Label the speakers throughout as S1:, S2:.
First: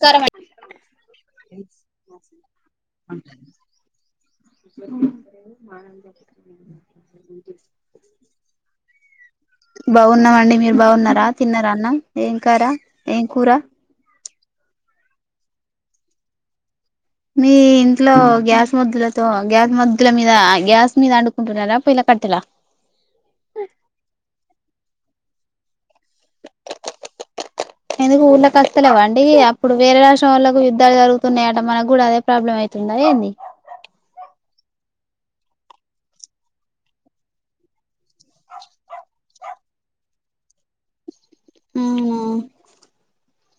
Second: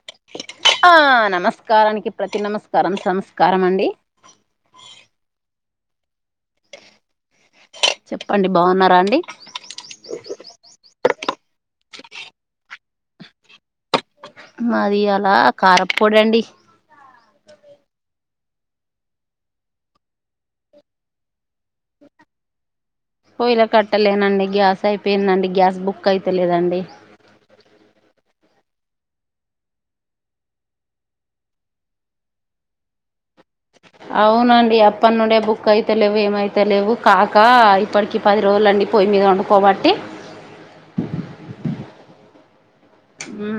S1: నమస్కారం
S2: ఆ నమస్కారానికి ప్రతి నమస్కారం సంమస్కారం అండి
S1: కూసోని చెప్తా లేదు మనం చెప్పు
S2: చెప్ప
S1: బాగున్నామండి మీరు బాగున్నారా తిన్నారా అన్నం ఏంకార ఏం కూర
S2: మాది ఈయాల కారం పొడి అండి
S1: మీ ఇంట్లో గ్యాస్ మద్దులతో గ్యాస్ మద్దుల మీద గ్యాస్ మీద ఆండుకుంటున్నారా పోయిల క కట్టెల
S2: పొయ్యిల కట్టలేనండి గ్యాస్ అయిపోయిందండి గ్యాస్ బుక్ అయితే లేదండి
S1: ఎందుకు ఊళ్ళ కొత్త లేవా అండి అప్పుడు వేరే రాష్టం వాళ్ళకు యుద్ధాలు జరుగుతున్నాయట మనకు కూడా అదే ప్రాబ్లమ్ అవుతుంది ఏంది
S2: అవునండి అప్పనుండే బుక్ అయితే లేవు ఏమయితతే లేవు కాక ఇప్పటికి పది రోజులు అండి పొయ్యి మీద వండుకోబట్టి
S1: అవునా
S2: ఉహు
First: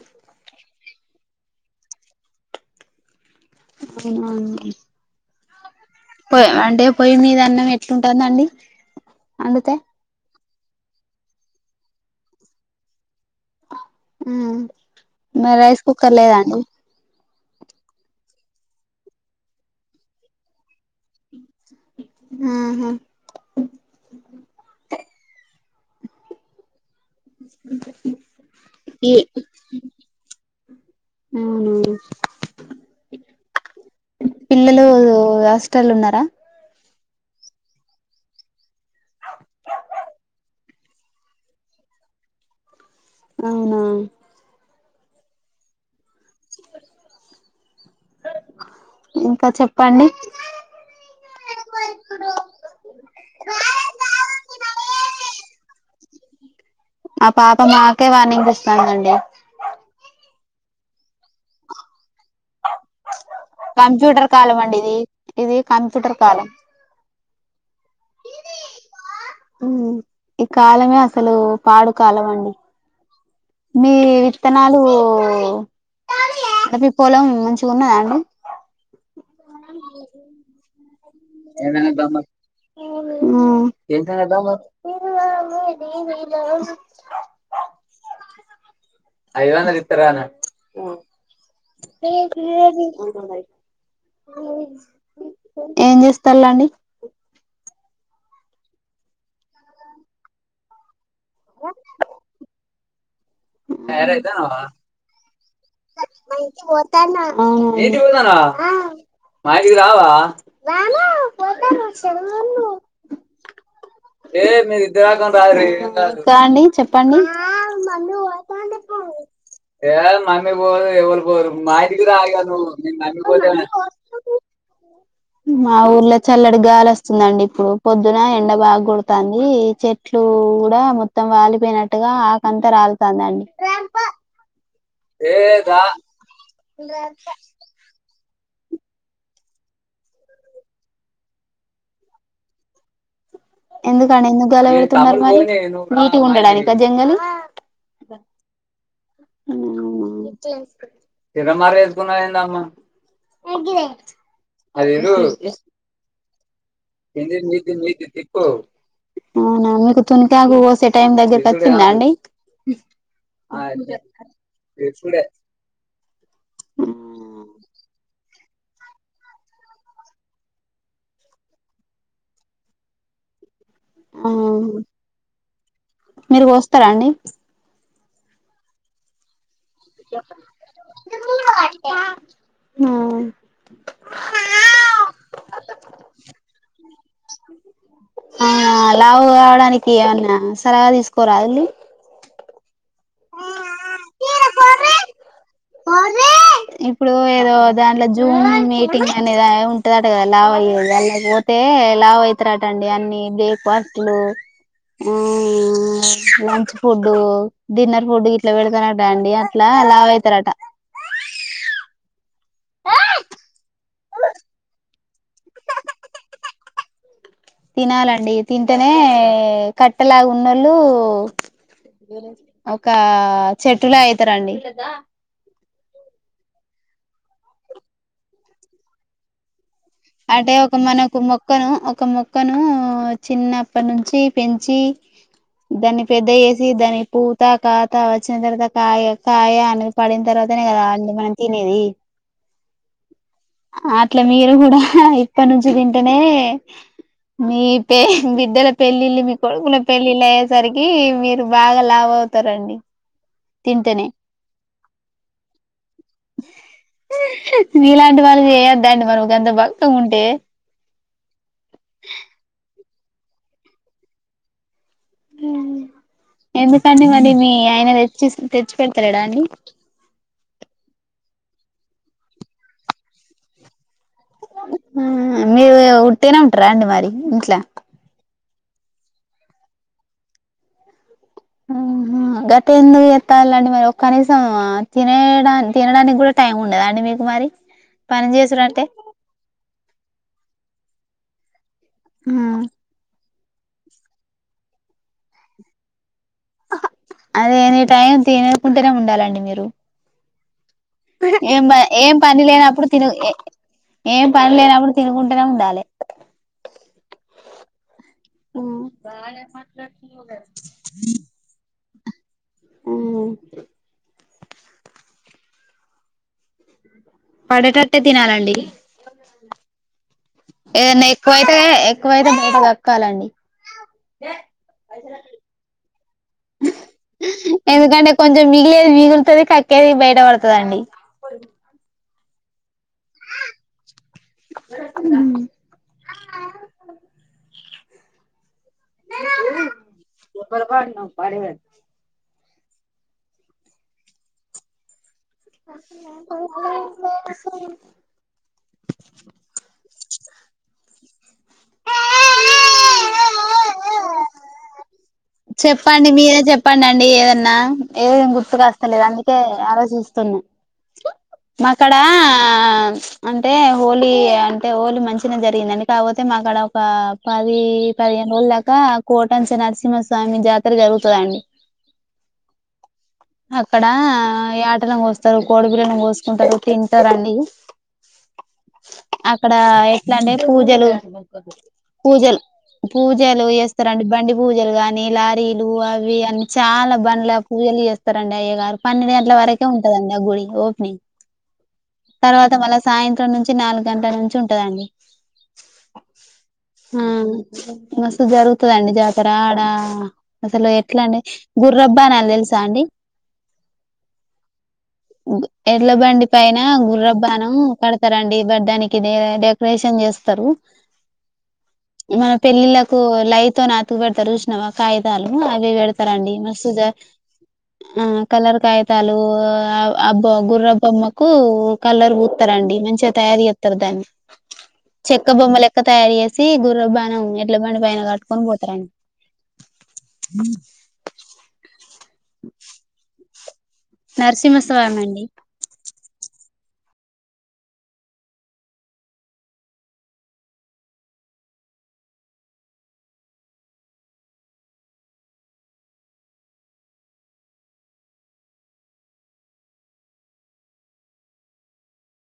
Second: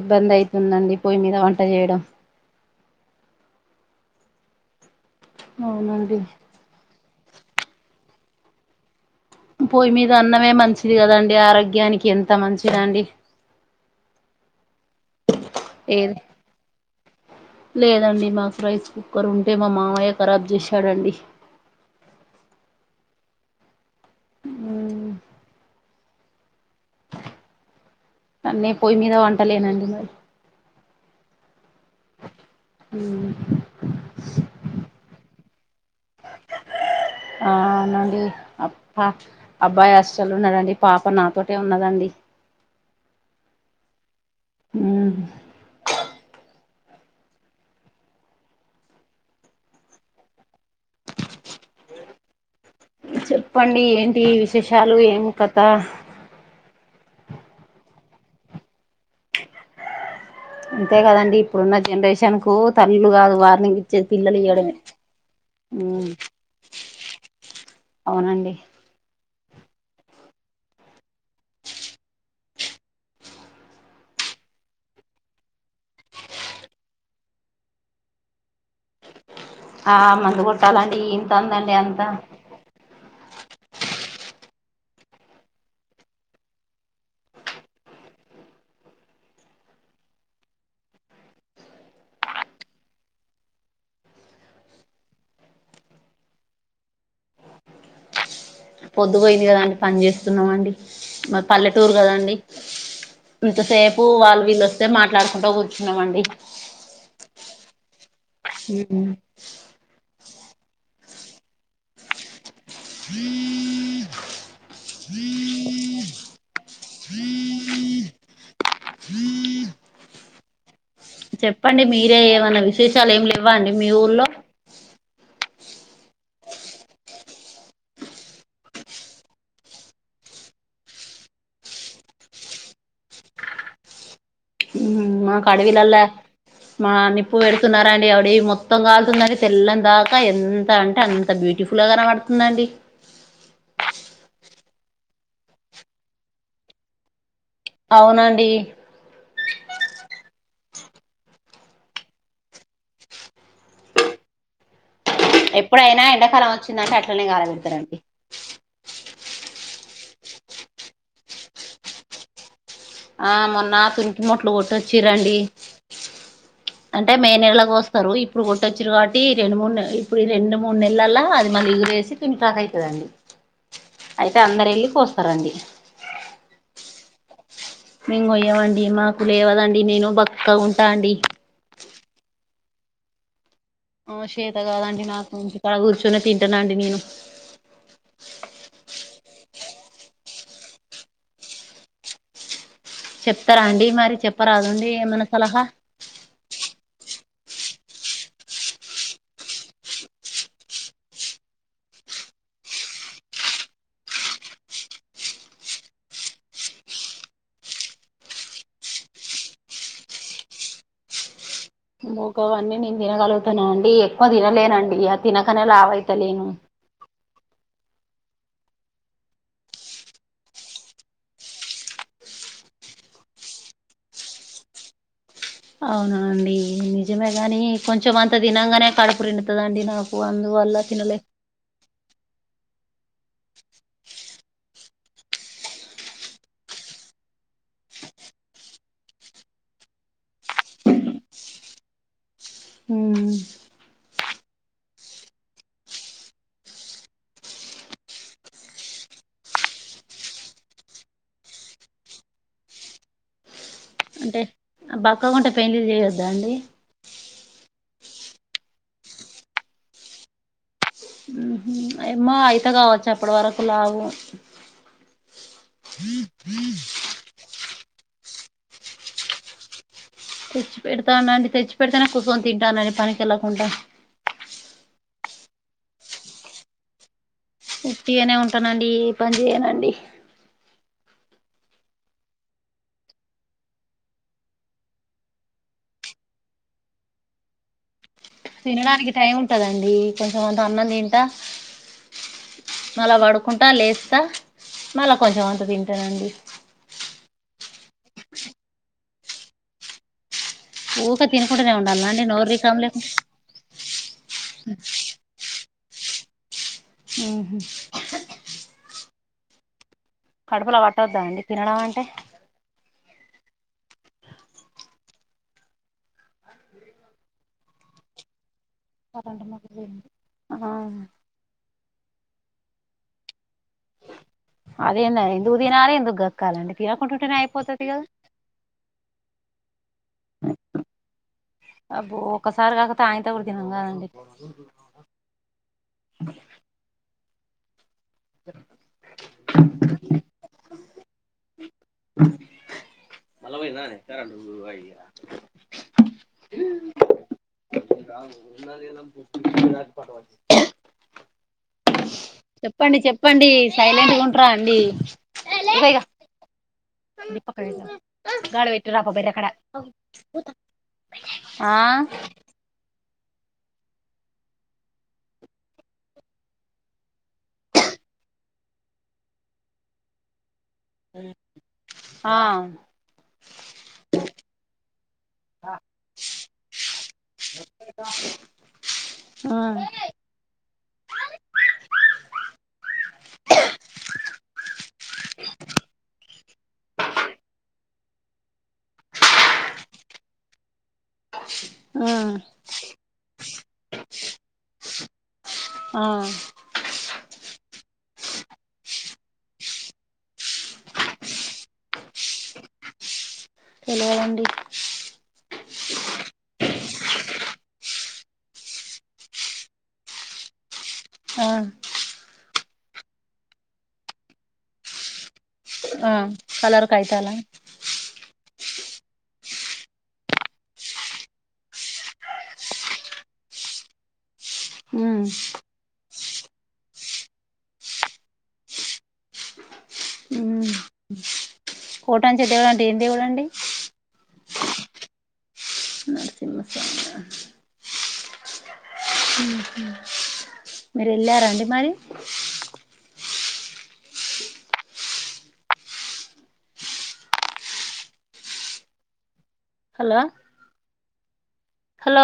S2: ఇబ్బంది అయితుందండి పొయ్యి మీద వంట చేయడం
S1: అవునా అండి
S2: అవునండి
S1: పోయి మీద అన్నం ఎట్లుంటుంది అండి
S2: పొయ్యి మీద అన్నమే మంచిది కదా అండి ఆరోగ్యానికి ఎంత మంచిది అండి
S1: హ మరే రైస్ కుక్కర్
S2: ఏది
S1: లేదా అండి
S2: లేదండి మాకు రైస్ కుక్కర్ ఉంటే మా మామయ్య కరాబ్ చేసి
S1: ఆహా
S2: నే పొయ్యి
S1: ఏ
S2: మీద వంటలేనండి మరి
S1: అవును పిల్లలూ ఆస్ స్టల్ల్ ఉన్నారా
S2: ఆ అ అవునండి అప్ప అబ్బాయ్ హాస్టల్ ఉన్నాడండి, పాప నాతోటే ఉన్నదండి.
S1: అవునా
S2: ఊ
S1: ఇంక చెప్పండి
S2: చెప్పండి ఏంటీ విశేషాలు ఏం కథ
S1: ఆ పాప మాకే వార్నింగ్ ఇస్తాందండి
S2: అంతే గదండి ఇప్పుడున్న జనరేషన్ కు తల్లులు గాదు వార్నింగ్ ఇచ్చేది
S1: కంప్యూటర్
S2: పిల్లలు
S1: కాలం
S2: ఈయడమే
S1: అండి ఇది ఇది
S2: ఊ
S1: కంప్యూటర్ కాలం
S2: అవునండి
S1: ఊ ఈ కాలమే అసలు పాడు కాలం అండి మీ విత్తనాలూ ద మీ పొలం మంచిగ ఉన్నదా అండి
S2: ఆ మందు గొట్టాలండీ ఇంతందండి అంతా
S1: ఊ ఉ ఏం చేస్తాల్లండి
S2: పొద్దువోయింది గదా అండి పని చేస్తున్నామండి మాది పల్లెటూరు గదండి ఇంతసేపు వాళ్ళు వీళ్ళొస్తే మాట్లాడు
S1: ఆ రాను పోతున్న ఇంకా అండి చెప్పండి ఏ మనమే పోవాలే వల్ బ మా
S2: చెప్పండి
S1: ఇంటి కూడా
S2: మీరే
S1: ఆగాను
S2: ఏమన్నా
S1: న
S2: విశేషాలు
S1: నమ్
S2: ఏం
S1: పోలే
S2: లేవా అండి మీ ఊర్లో
S1: మా ఊర్లో చల్లడి గాలి వస్తుందండి ఇప్పుడు, పొద్దునా ఎండ బాగా గొడుతాందీ, చెట్లు. కూడా మొత్తం వాలిపోయినట్టుగా ఆకంతా రాల్తాంది అండి
S2: మాక్ అడివీలల్ల మా నిప్పు వెడుతున్నారండి అడివి మొ మొత్తం కాలుతుందని తెల్లన్ దాకా ఎంత అంటే అంత బ్యూటిఫుల్ గా కనవడుతుందండి
S1: ఎందుకండి ఎందు గాల వెడుతున్నారు మరి నీటిగుండడానికా జంగలు
S2: అవునండీ
S1: హూ అ
S2: ఎప్పుడైనా ఎండాకాలం వచ్చిందంటే అట్లనే
S1: కింది మీది
S2: గాలవెడతరండి
S1: మీది తిప్పు అవునా మీకు తున్టాకు కోసే టైం దగ్గరకొచ్చిందా అండి
S2: ఆ మొన్నా తుంటి మొట్లు కొట్టొచ్చిరండి అంటే మే నెలలో గోస్తరు ఇ ఇప్పుడు కొట్టొచ్చిర్రు కాబట్టి రెండు మూడు నె ఇప్పుడు ఈ రెండు మూడ్ నెల్లల్లా అది మళ్ళీ ఇగురు ఏసి చింతాకు అయితదండి. అయితే అందరెళ్ళి కోస్తారండి
S1: మీరు కోస్తారా అండి
S2: మేం గొయ్యవండి మాకు లేవదండి నేను బక్కగుంటా అండి
S1: హూ
S2: ఆ చేత గాదండి నాకు ఇంటి కాడ కూర్చొని తింటనండి నేను
S1: ఆ లావు కావడానికీ ఏమన్నా సలహా తీసుకోరాదండి
S2: చెప్తరా అండి మరి చెప్పరాదుండి ఏమన్న సలహా
S1: ఇప్పుడూ ఏదో దాంట్లో జూమ్ మీటింగ్ అనేదా ఉంటదట గదా లావు అయ్యేది అల్లక్ పోతే ఏ లావ్ అయితారట అండి అన్ని బ్రేక్ఫాస్ట్లు ఆ లంచ్ ఫుడ్ డిన్నర్ ఫుడ్ ఇట్లా పెడతారంటండి అట్లా లావ అయితారాట
S2: మూకావన్నీ నేను తినగలుగుతాను అండి ఎక్కువ తినలేనండి ఆ తినకనే లావ అయితలేను
S1: తినాలండి తింటేనే కట్టెలా ఉన్నళ్ళు ఒక చెట్టుల అయితారండి
S2: అవున అండి నిజమే గాని కొంచెం అంత తినంగానే కడుపు నిండుతాదండి
S1: అంటే ఒక మనకు మొక్కను ఒక మొక్క కుక్కను చిన్నప్పటి నుంచి పెంచి దాన్ని పెద్ద చేసి దాని పూత కాతా వచ్చిన తర్వాత కాయ కాయ అని పడిన తర్వాత అతనే కదా అడి మనం తినేది
S2: ఉమ్
S1: అట్లా మీరు కూడా ఇప్పటి నుంచి తింటేనే మీ పే బిడ్డల పెళ్ళిళ్ళ మీ కొడుకుల పెళ్ళిళ్ళ అయ్యేసరికి మీరు బాగా లాభ అవుతారండి తింటనే
S2: బక్కగా ఉండే పెండ్లి చేయొద్దా అండి
S1: మీలాంటి వాళ్ళు చేయొద్ద అండి మరి అంత బక్క ఉంటే
S2: ఉహు ఏమో అయిత కావచ్చు అప్పటి వరకు లవ్వు
S1: ఎందుకండి మరి మీ మీ ఆయన తెచ్చి తెచ్చి పెడతారడా అండి
S2: తెచ్చి పెడతానునండి తెచ్చి పెడితేనే కూసొని తింటానునండి పనికి వెళ్ళకుండా
S1: మీరు ఉట్టేనే ఉంటారా అండి మరి ఇంట్లో
S2: యూట్ గానే ఉంటానండి ఆ పని చేయనండి
S1: గత ఎందుకు ఎత్తాలండి మరి ఒ కనీసం తినడా తినడానికి కూడా టైం ఉండదు అండి మీకు మరి పని చేసుడంటే
S2: తినడానికి టైం ఉంటదండి కొంచెంమంత అన్నం తింటా
S1: హా
S2: కుంటా లేస్తా మళ్ళీ కొంచెం అంత తింటానండి
S1: అదేని టైం తిననుకుంటేనే ఉండాలండి మీరు
S2: ఊకే
S1: ఏం
S2: తినుకుంటూనే ఉండాలా
S1: ఏం
S2: అండి
S1: పని
S2: నోరు రికం
S1: లేనప్పుడు తిను
S2: లేకుండా
S1: ఏం పని లేనప్పుడు తిరుకుంటేనే ఉండాలి
S2: ఉహు
S1: ఓ
S2: కడుపులో పట్టద్దా అండి తినడం అంటే
S1: ఊ పడేటట్టే తినాలండి
S2: [inaudible]
S1: ఏదనా ఎక్కువైతే ఎక్కువైతే బయట కక్కాలండి
S2: అదేనా ఎందుకు తినాలి ఎందుకు కక్కాలండి తినకుంటుంటేనే అయిపోతుది కదా
S1: ఎందుకంటే కొంచెం మిగిలేది మిగులుతుది కక్కేది బయట పడుతదండి
S2: ఒక్కసారి కాకపోతే ఆయనతో కూడాడు తినంగానండి
S1: [unintelligible]
S2: అలభై నాని
S1: [unintelligible]
S2: పవ చెప్పండి చెప్పండి సైలెంట్ గా ఉంటార అండి ఇగో ఇగ
S1: చెప్పండి మీరే చెప్పండి అండి
S2: ఇది
S1: ఏదన్నా
S2: పక్కన పెట్టిన
S1: ఏదనా గుర్తుక
S2: గాడ పెట్టు
S1: వస్తాలేదు
S2: రాపో బెర్రె
S1: అందుకే
S2: కాడ
S1: ఆలోచిస్తు మాక్కడా
S2: ఆ
S1: అంటే హోలీ అంటే హోలీ మంచిగా జరిగిందండి కాకపోతే మాకు అడ ఒక పది పదిహేను రోజు దాకా కోటంచ నరసింహస్వామి జాతర జరుగుతుందండి
S2: అవు
S1: అక్కడా యటలను కోస్తారు కోడి పిల్లను కోసుకుంటారు తింటారు అన్ని చేస
S2: ఇది బావుంది
S1: అక్కడ ఎట్లాంటే పూజలు పూజల్ పూజలు చేస్తారండి బండి పూజలు గానీ లారీలు అవి అన్ని చాలా బండ్ల పూజలు చేస్తారండి అయ్య గారు పన్నెండు గంటల వరకే ఉంటాది [unintelligible] గుడి ఓపెన్ తర్వాత మళ్ళ సాయంత్రం నుంచి నాలుగు గంటల నుంచి ఉంటదండి
S2: ఆ
S1: ఆ మస్తు జరుగుతదండి జాతర ఆడ అసలు ఎట్లా అంటే గుర్రపు బాణా లుతెలుసా అండి
S2: తెలవదండి
S1: ఎడ్ల బండి పైన గుర్రపు బానం కడతారండి బట్ దానికి డెకరేషన్ చేస్తారు రూ
S2: ఆ
S1: మన పెళ్ళిళ్లకు లైతో నాతు పెడతారు చూసినావా కాయితాలు అవి
S2: ఆ
S1: పెడతారండి మసుధ
S2: కలర్ కాయితాల
S1: ఆ కలర్ కాగితాలు అ గుర్రబోమ్మకు కలర్ పూతారండి మంచిగా తయారు చేస్త రుదాన్ని
S2: ఉమ్
S1: చెక్క బొమ్మ లెక్క తయారు చేసి గుర్రపు బాణం ఎడ్ల బండి పైన కట్టుకొని పోతారండి హ
S2: ఉమ్ కోటాంచ దేవుడు అంటే ఏం దేవుడు అండి
S1: సవమండి [unintelligible]
S2: చిమ స మీరు వెళ్ళారా అండి మరి హలో హలో